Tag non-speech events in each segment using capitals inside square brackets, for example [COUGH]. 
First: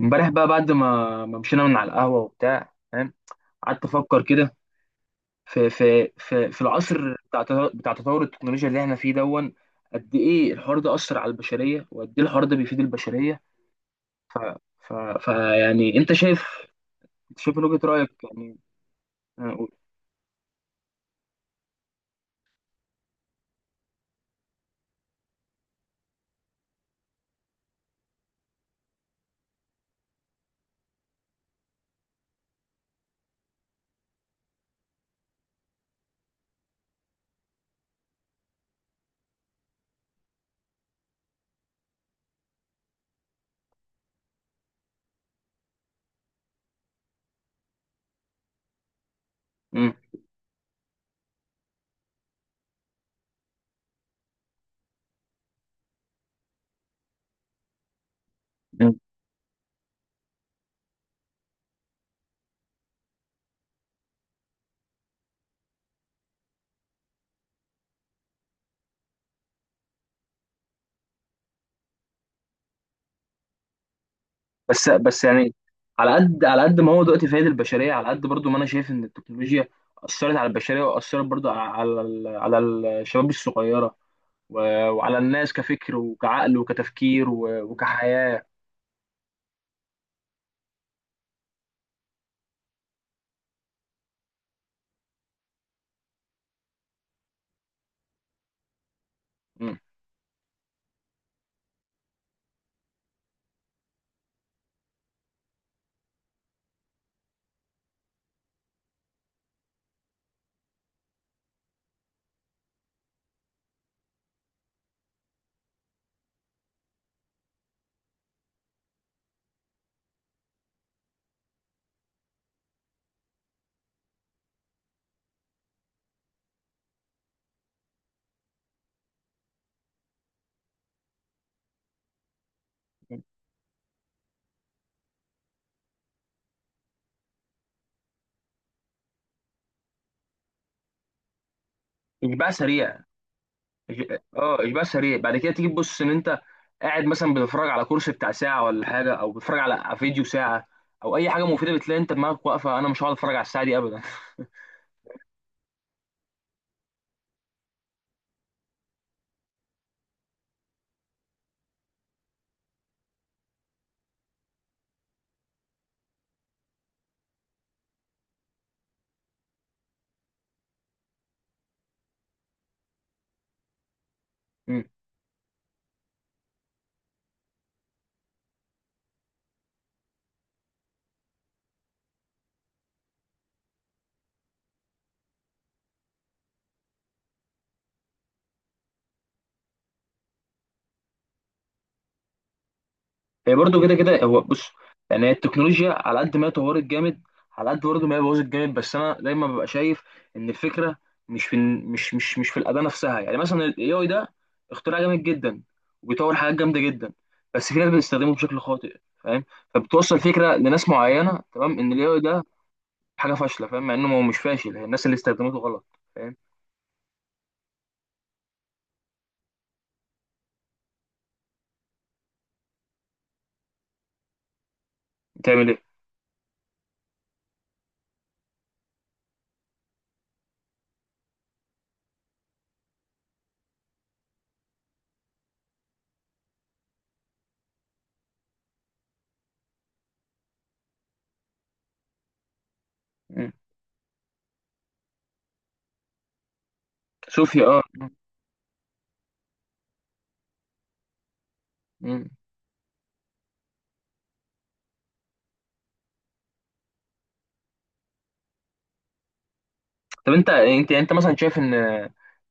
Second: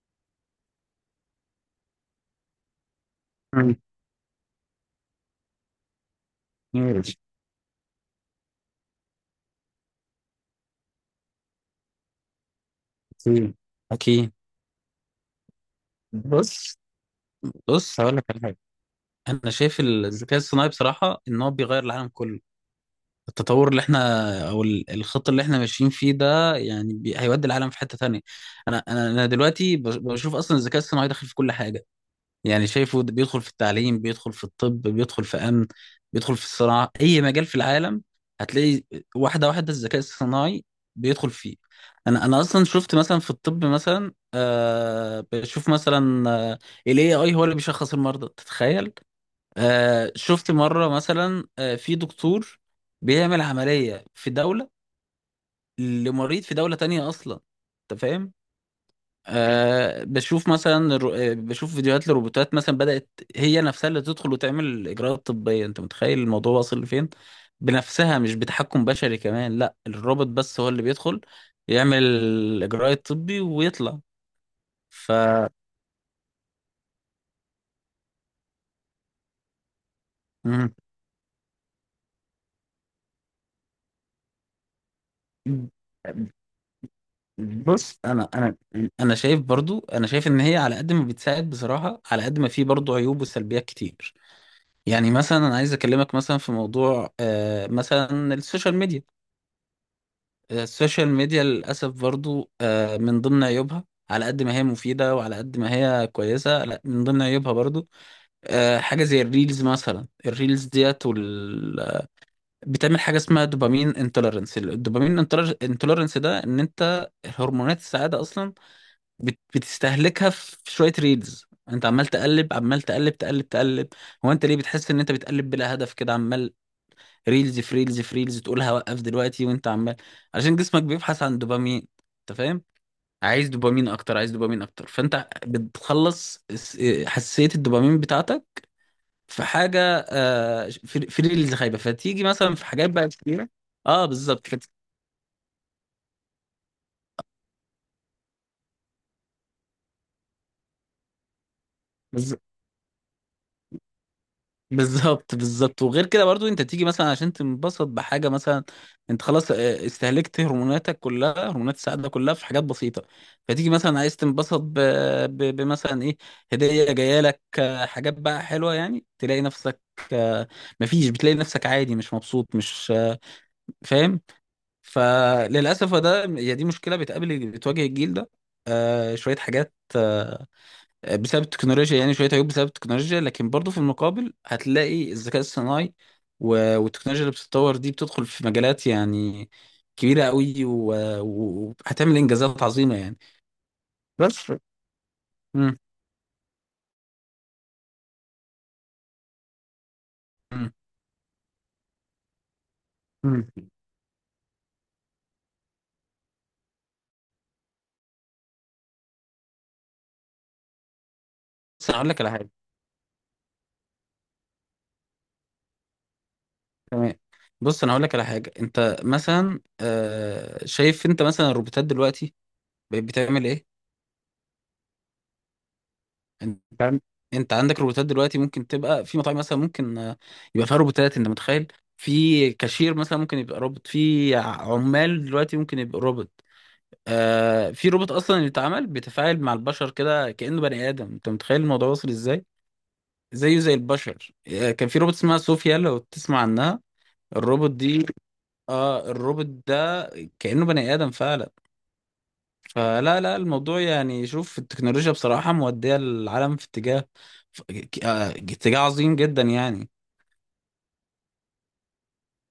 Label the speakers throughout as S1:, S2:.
S1: امبارح بقى، بعد ما مشينا من على القهوة وبتاع، فاهم؟
S2: مم.
S1: قعدت افكر كده، في العصر
S2: ماشي.
S1: بتاع تطور التكنولوجيا اللي احنا فيه دون. قد ايه الحوار ده أثر على البشرية؟ وقد ايه الحوار ده بيفيد البشرية؟
S2: أكيد، أكيد.
S1: ف ف ف يعني انت شايف
S2: بص
S1: انت شايف من وجهة
S2: بص هقول
S1: رأيك
S2: لك على حاجة.
S1: يعني.
S2: أنا
S1: أنا أقول-
S2: شايف الذكاء الصناعي بصراحة إن هو بيغير العالم كله. التطور اللي إحنا أو الخط اللي إحنا ماشيين فيه ده يعني هيودي العالم في حتة تانية. أنا دلوقتي بشوف أصلا الذكاء الصناعي داخل في كل حاجة. يعني شايفه ده بيدخل في التعليم، بيدخل في الطب، بيدخل في أمن، بيدخل في الصناعة، أي مجال في العالم هتلاقي واحدة واحدة الذكاء الصناعي بيدخل فيه. أنا أصلا شفت مثلا في الطب مثلا آه، بشوف مثلا ال AI هو اللي بيشخص المرضى، تتخيل؟
S1: مم.
S2: آه شفت مرة مثلا آه، في دكتور بيعمل عملية في دولة لمريض في دولة تانية أصلا، أنت فاهم.
S1: مم.
S2: أه بشوف مثلا بشوف فيديوهات لروبوتات مثلا بدأت هي نفسها اللي تدخل وتعمل إجراءات طبية، أنت متخيل الموضوع واصل لفين؟ بنفسها مش بتحكم بشري كمان، لا الروبوت بس هو اللي بيدخل يعمل الإجراء الطبي ويطلع.
S1: بس
S2: ف
S1: بس يعني، على قد ما هو دلوقتي فايد البشرية، على قد برضو ما انا شايف ان التكنولوجيا أثرت على
S2: مم.
S1: البشرية، وأثرت برضو على الشباب الصغيرة، و- وعلى الناس كفكر وكعقل وكتفكير و-
S2: بص انا
S1: وكحياة.
S2: انا انا شايف برضو، انا شايف ان هي على قد ما بتساعد بصراحه، على قد ما في برضو عيوب وسلبيات كتير. يعني مثلا انا عايز اكلمك مثلا في موضوع آه، مثلا السوشيال ميديا.
S1: مم.
S2: السوشيال ميديا للأسف برضو آه، من ضمن عيوبها، على قد ما هي مفيدة وعلى قد ما هي كويسة، لا من ضمن عيوبها برضو آه، حاجة زي الريلز مثلا. الريلز ديت بتعمل حاجة اسمها دوبامين انتولرنس. الدوبامين انتولرنس ده ان انت هرمونات السعادة اصلا بتستهلكها في شوية ريلز. انت عمال تقلب، عمال تقلب تقلب تقلب. هو انت ليه بتحس ان انت بتقلب بلا هدف كده، عمال ريلز في ريلز في ريلز، تقولها وقف دلوقتي وانت عمال، عشان جسمك بيبحث عن دوبامين، انت فاهم. عايز دوبامين اكتر، عايز دوبامين اكتر، فانت بتخلص حساسية الدوبامين بتاعتك في حاجة. آه، في في ريلز خايبة فتيجي
S1: إشباع
S2: مثلا في حاجات
S1: سريع.
S2: بقى كتيرة. اه بالظبط.
S1: إشباع سريع، بعد كده تيجي تبص إن أنت قاعد مثلا بتتفرج على كورس بتاع ساعة ولا حاجة، أو بتتفرج على فيديو ساعة أو أي حاجة مفيدة، بتلاقي أنت دماغك واقفة، أنا مش هقعد أتفرج على الساعة دي أبدا.
S2: بالظبط، بالظبط. وغير كده برضو انت تيجي مثلا عشان تنبسط بحاجه مثلا، انت خلاص اه، استهلكت هرموناتك كلها، هرمونات السعاده كلها في حاجات بسيطه. فتيجي مثلا عايز تنبسط بمثلا ايه، هديه جايه لك اه، حاجات بقى حلوه يعني، تلاقي نفسك اه، مفيش، بتلاقي نفسك عادي مش مبسوط، مش اه، فاهم.
S1: [LAUGHS]
S2: فللاسف ده هي دي مشكله بتقابل بتواجه الجيل ده. اه، شويه حاجات بسبب التكنولوجيا، يعني شويه عيوب بسبب التكنولوجيا. لكن برضو في المقابل هتلاقي الذكاء الصناعي والتكنولوجيا اللي بتتطور دي بتدخل في مجالات يعني كبيره قوي وهتعمل انجازات عظيمه يعني.
S1: هي برضه كده كده. هو
S2: بس.
S1: بص، يعني هي
S2: مم.
S1: التكنولوجيا على قد ما هي طورت جامد، على قد برضه ما هي بوظت جامد. بس انا دايما ببقى شايف ان
S2: مم.
S1: الفكره مش في مش في الاداه نفسها. يعني
S2: مم.
S1: مثلا الاي اي ده اختراع جامد جدا، وبيطور حاجات جامده جدا، بس في ناس بتستخدمه بشكل خاطئ، فاهم؟ فبتوصل فكره لناس معينه، تمام،
S2: بس
S1: ان
S2: انا
S1: الاي
S2: هقول
S1: اي
S2: لك على
S1: ده
S2: حاجه.
S1: حاجه فاشله، فاهم؟ مع انه هو مش فاشل، هي الناس اللي استخدمته غلط، فاهم؟
S2: تمام. بص انا هقول لك على حاجه، انت مثلا آه، شايف انت مثلا الروبوتات دلوقتي بقت بتعمل ايه؟
S1: بتعمل ايه؟
S2: انت عن- انت عندك روبوتات دلوقتي ممكن تبقى في مطاعم مثلا، ممكن آه، يبقى فيها روبوتات. انت متخيل في كاشير مثلا ممكن يبقى روبوت في عمال دلوقتي ممكن يبقى روبوت. آه في روبوت اصلا اللي اتعمل بيتفاعل مع البشر كده كأنه بني ادم، انت متخيل الموضوع وصل ازاي،
S1: مم.
S2: زيه زي البشر. آه كان في روبوت اسمها صوفيا لو تسمع عنها،
S1: صوفيا،
S2: الروبوت
S1: اه.
S2: دي، اه الروبوت ده كأنه بني ادم فعلا.
S1: مم.
S2: فلا لا الموضوع يعني، شوف التكنولوجيا بصراحة مودية العالم في اتجاه اتجاه عظيم جدا يعني.
S1: طب انت يعني انت مثلا شايف ان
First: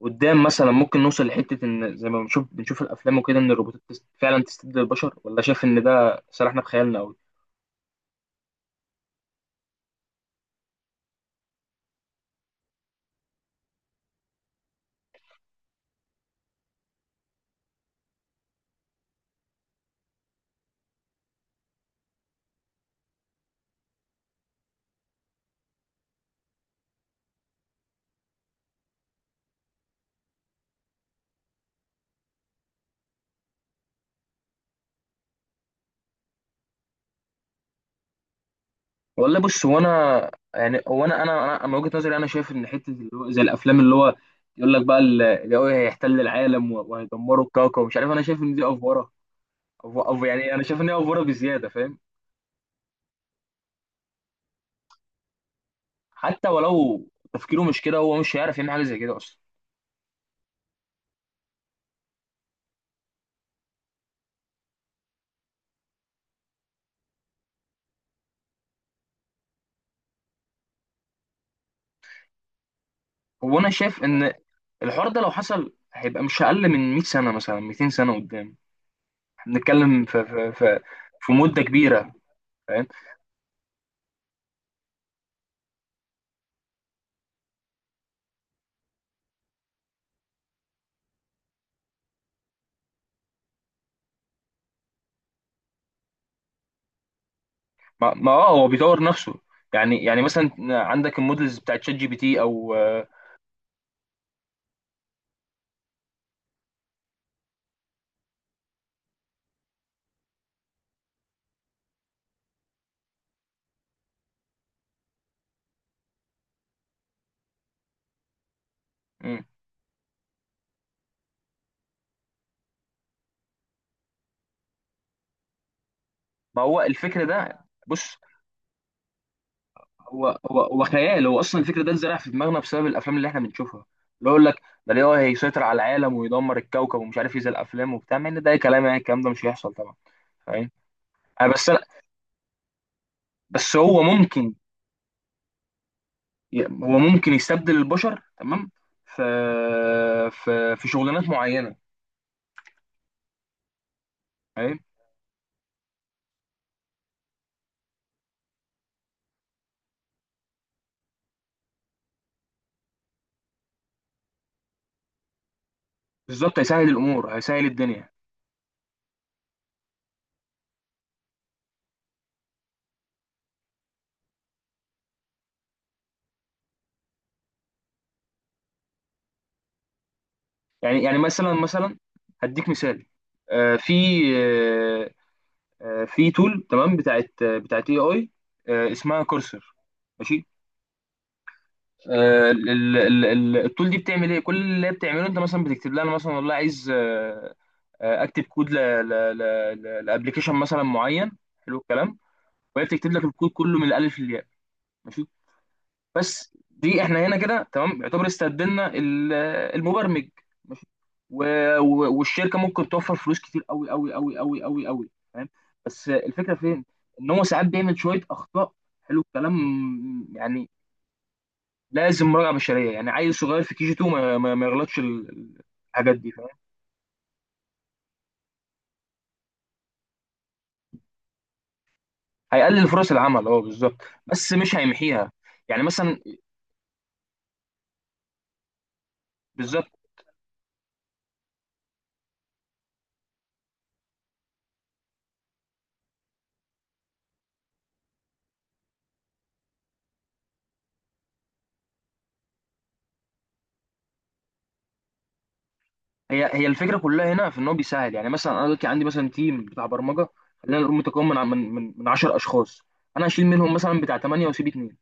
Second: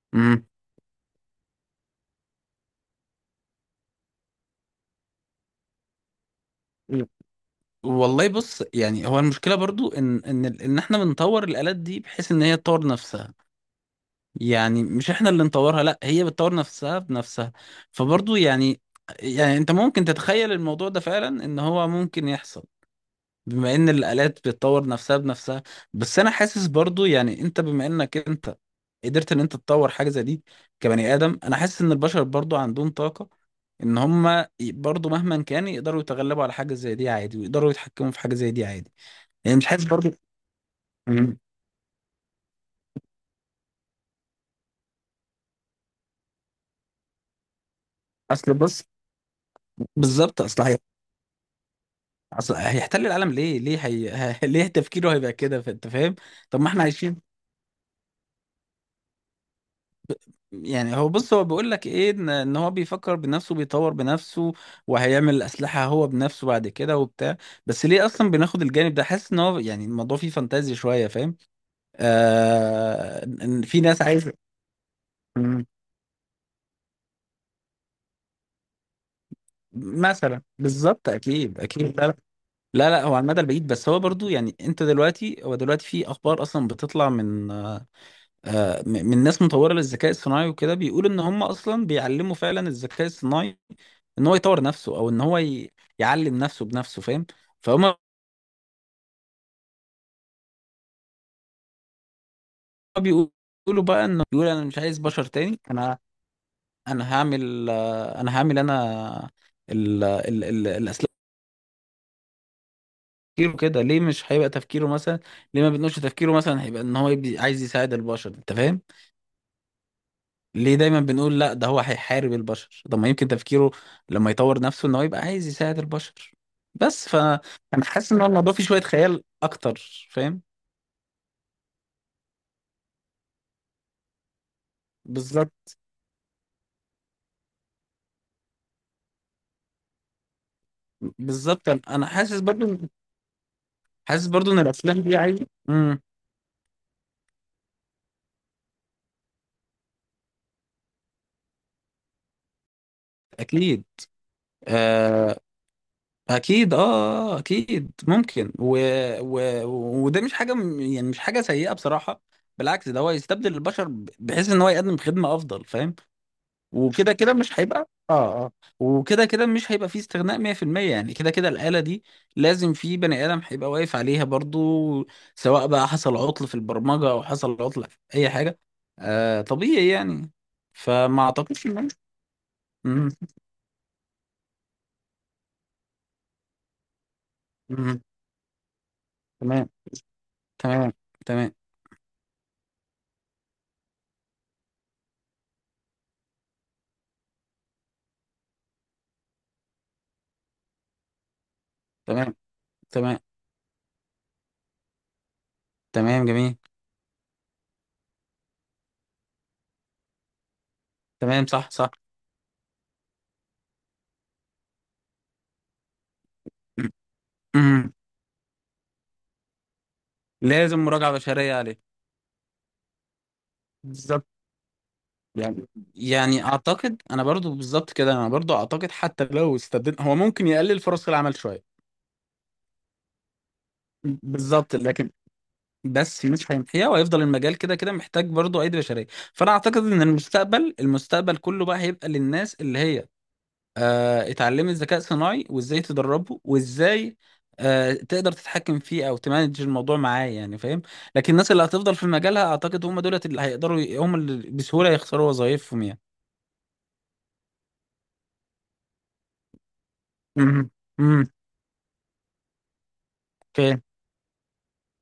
S1: قدام
S2: امم،
S1: مثلا ممكن نوصل لحته، ان زي ما بنشوف الافلام وكده، ان الروبوتات فعلا تستبدل البشر؟ ولا شايف ان ده سرحنا في خيالنا قوي؟
S2: والله بص، يعني هو المشكلة برضو ان ان احنا بنطور الآلات دي بحيث ان هي تطور نفسها. يعني مش احنا اللي نطورها، لا هي بتطور نفسها بنفسها. فبرضو يعني، يعني انت ممكن تتخيل الموضوع ده فعلا ان هو ممكن يحصل بما ان الآلات بتطور نفسها بنفسها. بس انا حاسس برضو يعني انت بما انك انت قدرت ان انت تطور حاجة زي دي كبني آدم، انا حاسس ان البشر برضو عندهم طاقة ان برضو مهما كان يقدروا يتغلبوا على حاجة زي دي عادي، ويقدروا يتحكموا في حاجة زي دي عادي.
S1: والله
S2: يعني مش
S1: بص، هو
S2: حاسس برضو.
S1: انا يعني هو انا
S2: مم.
S1: انا انا من وجهه نظري، انا شايف ان حته اللي هو زي الافلام، اللي هو يقول لك بقى اللي هو هيحتل العالم و- وهيدمروا الكوكب ومش عارف، انا شايف ان
S2: اصل
S1: دي
S2: بص،
S1: افوره.
S2: بالظبط
S1: يعني
S2: اصل
S1: انا
S2: هي،
S1: شايف ان هي افوره بزياده، فاهم؟
S2: اصل هيحتل العالم ليه؟ ليه هي... [LAUGHS] ليه تفكيره هيبقى كده، انت فاهم؟
S1: حتى
S2: طب ما احنا
S1: ولو.
S2: عايشين.
S1: تفكيره مش كده، هو مش هيعرف يعمل حاجه زي كده اصلا.
S2: يعني هو بص، هو بيقول لك ايه، ان إن هو بيفكر بنفسه، بيطور بنفسه، وهيعمل اسلحه هو بنفسه بعد كده وبتاع. بس ليه اصلا بناخد الجانب ده، حاسس ان هو يعني الموضوع فيه فانتازي شويه، فاهم. آه
S1: هو
S2: ان
S1: انا
S2: في ناس
S1: شايف ان
S2: عايزه.
S1: الحوار ده لو
S2: مم.
S1: حصل هيبقى مش اقل من 100 سنه، مثلا 200 سنه قدام. احنا بنتكلم في
S2: مثلا
S1: في في,
S2: بالظبط،
S1: في
S2: اكيد
S1: مده
S2: اكيد، لا
S1: كبيره،
S2: لا،
S1: فاهم؟
S2: لا لا، هو على المدى البعيد. بس هو برضو يعني انت دلوقتي، هو دلوقتي في اخبار اصلا بتطلع من آه، من ناس مطوره للذكاء الصناعي وكده، بيقول ان هم اصلا بيعلموا فعلا الذكاء الصناعي ان هو يطور نفسه، او ان هو يعلم نفسه بنفسه، فاهم. فهم.
S1: ما, ما اه هو بيطور نفسه. يعني مثلا عندك المودلز بتاعت شات جي بي تي او
S2: بيقولوا بقى انه بيقول انا مش عايز بشر تاني، انا انا هعمل آه، انا هعمل انا الاسلاك. تفكيره كده ليه؟ مش هيبقى تفكيره مثلا، ليه ما بنقولش تفكيره مثلا هيبقى ان هو عايز يساعد البشر، انت فاهم؟
S1: مم.
S2: ليه دايما بنقول لا ده هو هيحارب البشر، طب ما يمكن تفكيره لما يطور نفسه ان هو يبقى عايز يساعد البشر.
S1: ما هو
S2: بس
S1: الفكر
S2: فانا
S1: ده،
S2: حاسس
S1: بص،
S2: ان هو الموضوع فيه شوية خيال اكتر،
S1: هو
S2: فاهم.
S1: هو هو خيال. هو اصلا الفكر ده اتزرع في دماغنا بسبب الافلام اللي احنا بنشوفها، اللي هو يقول لك ده ليه هو هيسيطر
S2: بالظبط،
S1: على العالم ويدمر الكوكب ومش عارف ايه، زي الافلام وبتاع، مع ان ده أي كلام. يعني الكلام ده مش هيحصل طبعا، فاهم؟ آه،
S2: بالظبط.
S1: بس
S2: انا
S1: أنا-
S2: أنا حاسس برضو،
S1: بس هو
S2: حاسس برضو
S1: ممكن،
S2: ان الافلام دي عايزه امم.
S1: هو ممكن يستبدل البشر، تمام، في في شغلانات معينه،
S2: اكيد
S1: فاهم؟
S2: آه، اكيد اه، آه، اكيد ممكن و... وده مش حاجه يعني مش حاجه سيئه بصراحه، بالعكس ده هو يستبدل البشر بحيث ان هو يقدم خدمه افضل، فاهم.
S1: بالظبط، هيسهل
S2: وكده كده
S1: الامور،
S2: مش
S1: هيسهل
S2: هيبقى
S1: الدنيا.
S2: اه اه، وكده كده مش هيبقى فيه استغناء 100% يعني. كده كده الآلة دي لازم في بني آدم هيبقى واقف عليها برضو، سواء بقى حصل عطل في البرمجة او حصل عطل في اي حاجة، آه طبيعي يعني.
S1: يعني
S2: فما
S1: مثلا
S2: اعتقدش ان.
S1: مثلا هديك مثال.
S2: مم.
S1: آه، في آه، في تول، تمام، بتاعت بتاعت اي
S2: مم.
S1: اي، اسمها
S2: تمام.
S1: كورسر، ماشي.
S2: تمام. تمام.
S1: آه، ال- التول دي بتعمل ايه؟ كل اللي هي بتعمله، انت مثلا بتكتب لها أنا مثلا والله عايز اكتب كود لابلكيشن مثلا معين، حلو الكلام،
S2: تمام.
S1: وهي بتكتب
S2: تمام.
S1: لك الكود كله من الالف للياء، ماشي.
S2: تمام جميل.
S1: بس دي احنا هنا كده تمام يعتبر استبدلنا المبرمج، ماشي،
S2: تمام صح، صح.
S1: والشركه ممكن توفر فلوس كتير قوي قوي قوي قوي قوي قوي، فاهم؟ بس الفكره فين؟
S2: مم.
S1: ان هو ساعات
S2: مم.
S1: بيعمل شويه اخطاء، حلو الكلام، يعني
S2: لازم مراجعة بشرية عليه.
S1: لازم مراجعه بشريه، يعني عيل صغير في كي جي 2
S2: بالظبط.
S1: ما يغلطش
S2: يعني،
S1: الحاجات دي،
S2: يعني
S1: فاهم؟
S2: اعتقد انا برضو بالظبط كده، انا برضو اعتقد حتى لو استبدلنا هو ممكن يقلل فرص العمل شويه.
S1: هيقلل فرص العمل، اه بالظبط، بس
S2: بالظبط.
S1: مش
S2: لكن
S1: هيمحيها، يعني مثلا.
S2: بس مش هيمحيها وهيفضل المجال كده كده محتاج برضو ايدي بشريه. فانا اعتقد
S1: بالظبط،
S2: ان المستقبل كله بقى هيبقى للناس اللي هي آه اتعلمت ذكاء صناعي وازاي تدربه وازاي آه تقدر تتحكم فيه او تمانج الموضوع معاه يعني، فاهم. لكن الناس اللي هتفضل في مجالها اعتقد هم دولت اللي هيقدروا، هم اللي بسهوله يخسروا وظائفهم يعني.
S1: هي الفكره كلها هنا في ان هو بيساعد. يعني مثلا انا دلوقتي عندي مثلا تيم بتاع برمجه، خلينا نقول
S2: امم.
S1: متكون من 10 اشخاص، انا هشيل منهم مثلا بتاع 8 واسيب 2،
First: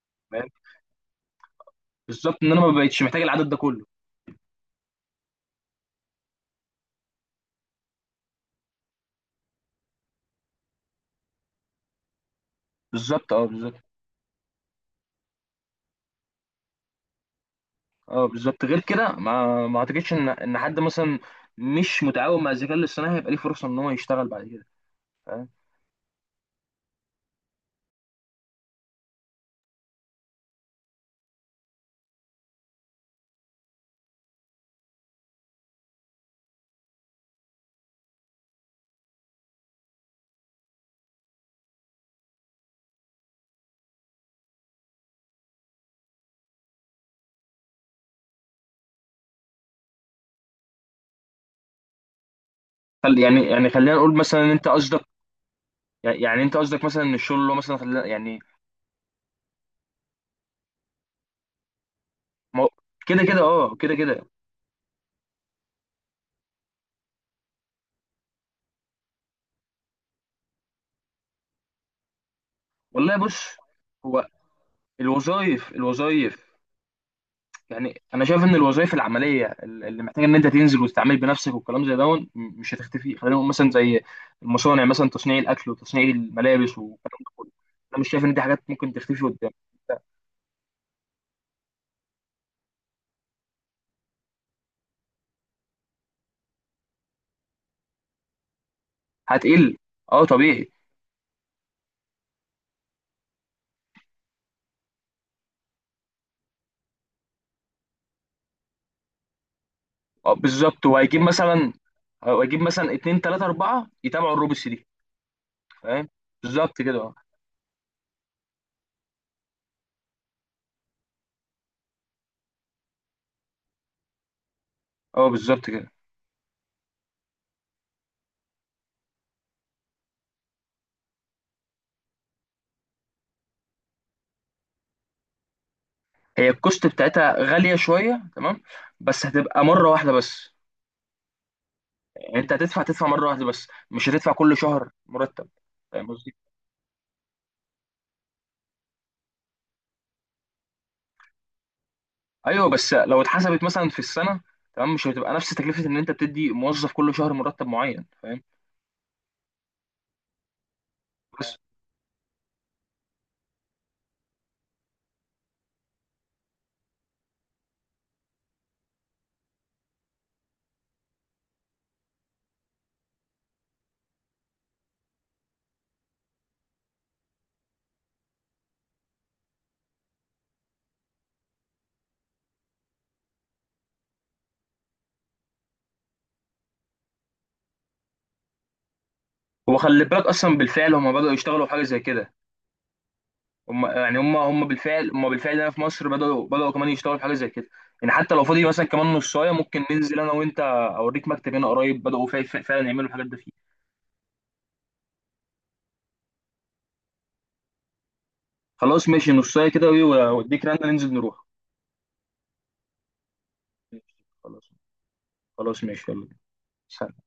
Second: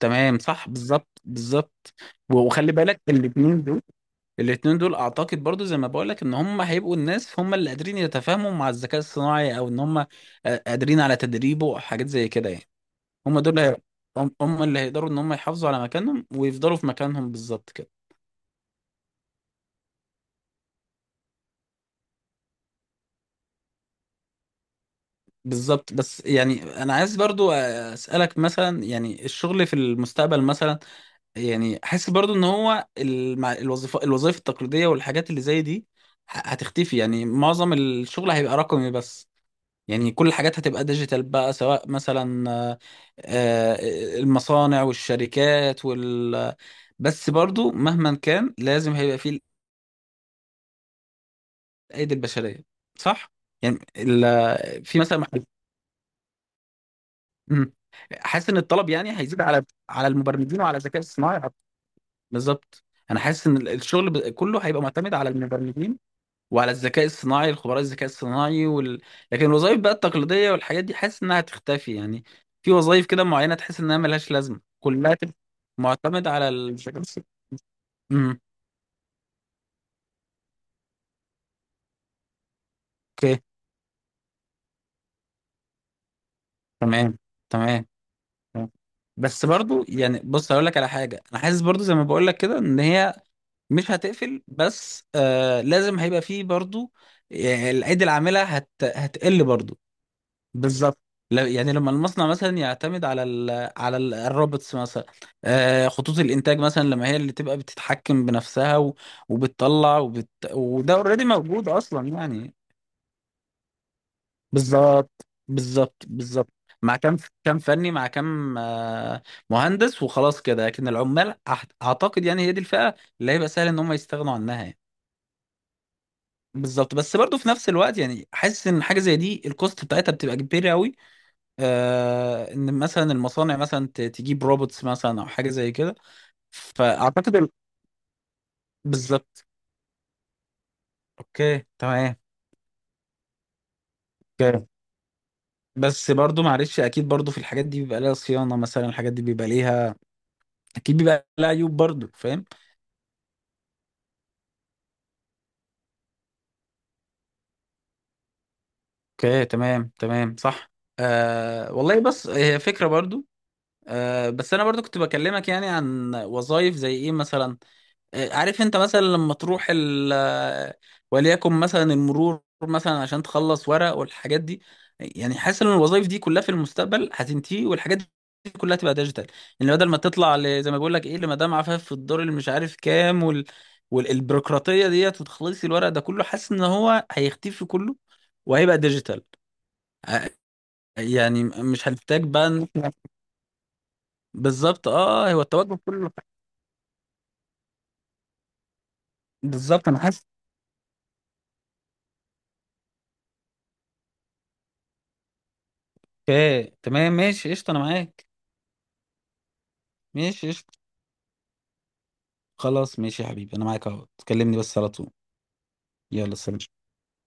S2: تمام
S1: فاهم؟
S2: صح، بالظبط، بالظبط.
S1: بالظبط، ان انا ما
S2: وخلي
S1: بقتش
S2: بالك
S1: محتاج العدد ده
S2: الاثنين دول،
S1: كله،
S2: الاثنين دول اعتقد برضو زي ما بقول لك، ان هم هيبقوا الناس هم اللي قادرين يتفاهموا مع الذكاء الصناعي، او ان هم آه، قادرين على تدريبه، او حاجات زي كده يعني.
S1: بالظبط
S2: هم
S1: اه،
S2: دول
S1: بالظبط
S2: هي... هم هم اللي هيقدروا ان هم يحافظوا على مكانهم ويفضلوا في مكانهم، بالظبط كده.
S1: اه، بالظبط. غير كده ما اعتقدش ان حد مثلا مش متعاون مع الذكاء الاصطناعي هيبقى ليه فرصه ان هو يشتغل بعد كده، فاهم؟
S2: بالظبط. بس يعني انا عايز برضو اسالك مثلا، يعني الشغل في المستقبل مثلا، يعني حاسس برضو ان هو الوظيفه، الوظائف التقليديه والحاجات اللي زي دي هتختفي يعني. معظم الشغل هيبقى رقمي بس، يعني كل الحاجات هتبقى ديجيتال بقى، سواء مثلا آه، آه، المصانع والشركات وال. بس برضو مهما كان لازم هيبقى فيه الايدي البشريه،
S1: خل-
S2: صح.
S1: يعني يعني
S2: يعني
S1: خلينا نقول مثلا إن انت
S2: في
S1: قصدك،
S2: مثلا محل...
S1: يعني انت قصدك مثلا ان الشغل اللي هو
S2: مم.
S1: مثلا خلينا يعني،
S2: حاسس ان الطلب يعني هيزيد على على المبرمجين وعلى الذكاء الصناعي.
S1: ما هو-
S2: بالظبط. انا
S1: كده كده،
S2: حاسس ان
S1: اه، كده
S2: الشغل
S1: كده.
S2: كله هيبقى معتمد على المبرمجين وعلى الذكاء الصناعي، الخبراء الذكاء الصناعي وال... لكن الوظائف بقى التقليدية والحاجات دي حاسس انها هتختفي يعني. في وظائف
S1: والله
S2: كده معينة
S1: بص،
S2: تحس انها
S1: هو
S2: ملهاش لازمة، كلها تبقى
S1: الوظائف
S2: معتمدة على
S1: الوظائف
S2: الذكاء الصناعي.
S1: يعني انا
S2: امم.
S1: شايف ان الوظائف العمليه اللي محتاجه ان انت تنزل وتتعامل بنفسك والكلام زي ده مش هتختفي، خلينا
S2: اوكي،
S1: نقول مثلا زي المصانع مثلا، تصنيع الاكل وتصنيع الملابس
S2: تمام.
S1: والكلام ده كله،
S2: تمام
S1: انا مش شايف ان دي حاجات
S2: تمام.
S1: ممكن تختفي
S2: بس
S1: قدام.
S2: برضو يعني بص هقول لك على حاجة، انا حاسس برضو زي ما بقول لك كده ان هي مش هتقفل، بس آه لازم هيبقى فيه برضو آه، الايدي العاملة هتقل
S1: هتقل،
S2: برضو.
S1: اه طبيعي،
S2: بالظبط. يعني لما المصنع مثلا يعتمد على على الروبوتس مثلا، آه، خطوط الانتاج مثلا لما هي اللي تبقى بتتحكم بنفسها وبتطلع
S1: اه بالظبط،
S2: وده
S1: وهيجيب
S2: اوريدي موجود
S1: مثلا
S2: اصلا
S1: آه،
S2: يعني.
S1: هيجيب مثلا اتنين تلاته اربعه يتابعوا الروبس دي،
S2: بالظبط، بالظبط،
S1: فاهم؟
S2: بالظبط.
S1: بالظبط
S2: مع
S1: كده، اه،
S2: كام، كام فني مع كام آه، مهندس وخلاص كده. لكن العمال اعتقد يعني هي دي الفئة اللي هيبقى سهل ان هم يستغنوا عنها يعني.
S1: اه بالظبط كده،
S2: بالظبط. بس برضه في نفس الوقت يعني حاسس ان حاجه زي دي الكوست بتاعتها بتبقى كبيره قوي، آه، ان مثلا المصانع مثلا تجيب روبوتس مثلا او حاجه زي كده.
S1: هي الكوست بتاعتها
S2: فاعتقد
S1: غاليه شويه، تمام، بس
S2: بالظبط.
S1: هتبقى مره واحده بس.
S2: اوكي تمام.
S1: يعني انت هتدفع مره واحده بس، مش هتدفع كل
S2: اوكي.
S1: شهر مرتب، فاهم
S2: بس
S1: قصدي؟
S2: برضو معلش اكيد برضو في الحاجات دي بيبقى لها صيانه، مثلا الحاجات دي بيبقى ليها اكيد بيبقى لها عيوب برضو، فاهم.
S1: ايوه، بس لو اتحسبت مثلا في السنه، تمام، مش هتبقى نفس تكلفه ان انت بتدي موظف كل شهر مرتب معين، فاهم؟
S2: اوكي تمام، تمام صح.
S1: بس
S2: آه والله بس هي فكره برضو. آه بس انا برضو كنت بكلمك يعني عن وظائف زي ايه مثلا، عارف انت مثلا لما تروح ال، وليكن مثلا المرور مثلا عشان تخلص ورق والحاجات دي. يعني حاسس ان الوظائف دي كلها في المستقبل هتنتهي، والحاجات دي كلها هتبقى ديجيتال. يعني بدل ما تطلع زي ما بقول لك ايه لمدام عفاف في الدور اللي مش عارف كام وال... والبيروقراطيه ديت وتخلصي الورق ده كله، حاسس ان هو هيختفي كله وهيبقى ديجيتال.
S1: هو خلي بالك
S2: ع-
S1: اصلا بالفعل هم بداوا
S2: يعني
S1: يشتغلوا في حاجه
S2: مش
S1: زي
S2: هنحتاج
S1: كده.
S2: بقى ان
S1: يعني هم هم
S2: بالظبط.
S1: بالفعل هم
S2: اه هو
S1: بالفعل هنا
S2: التوجه
S1: في مصر
S2: كله.
S1: بداوا بداوا كمان يشتغلوا في حاجه زي كده. يعني حتى لو فاضي مثلا كمان نصايه ممكن
S2: بالظبط انا
S1: ننزل
S2: حاسس.
S1: انا وانت، اوريك مكتب هنا قريب بداوا فعلا يعملوا الحاجات دي فيه.
S2: اوكي تمام ماشي قشطه انا معاك.
S1: خلاص، ماشي، نصايه كده، وايه؟
S2: ماشي
S1: واديك
S2: قشطه.
S1: رنه ننزل نروح.
S2: خلاص ماشي يا حبيبي انا معاك، اهو تكلمني
S1: خلاص،
S2: بس على طول.
S1: خلاص ماشي، يلا
S2: يلا
S1: بينا.
S2: سلام.
S1: سلام.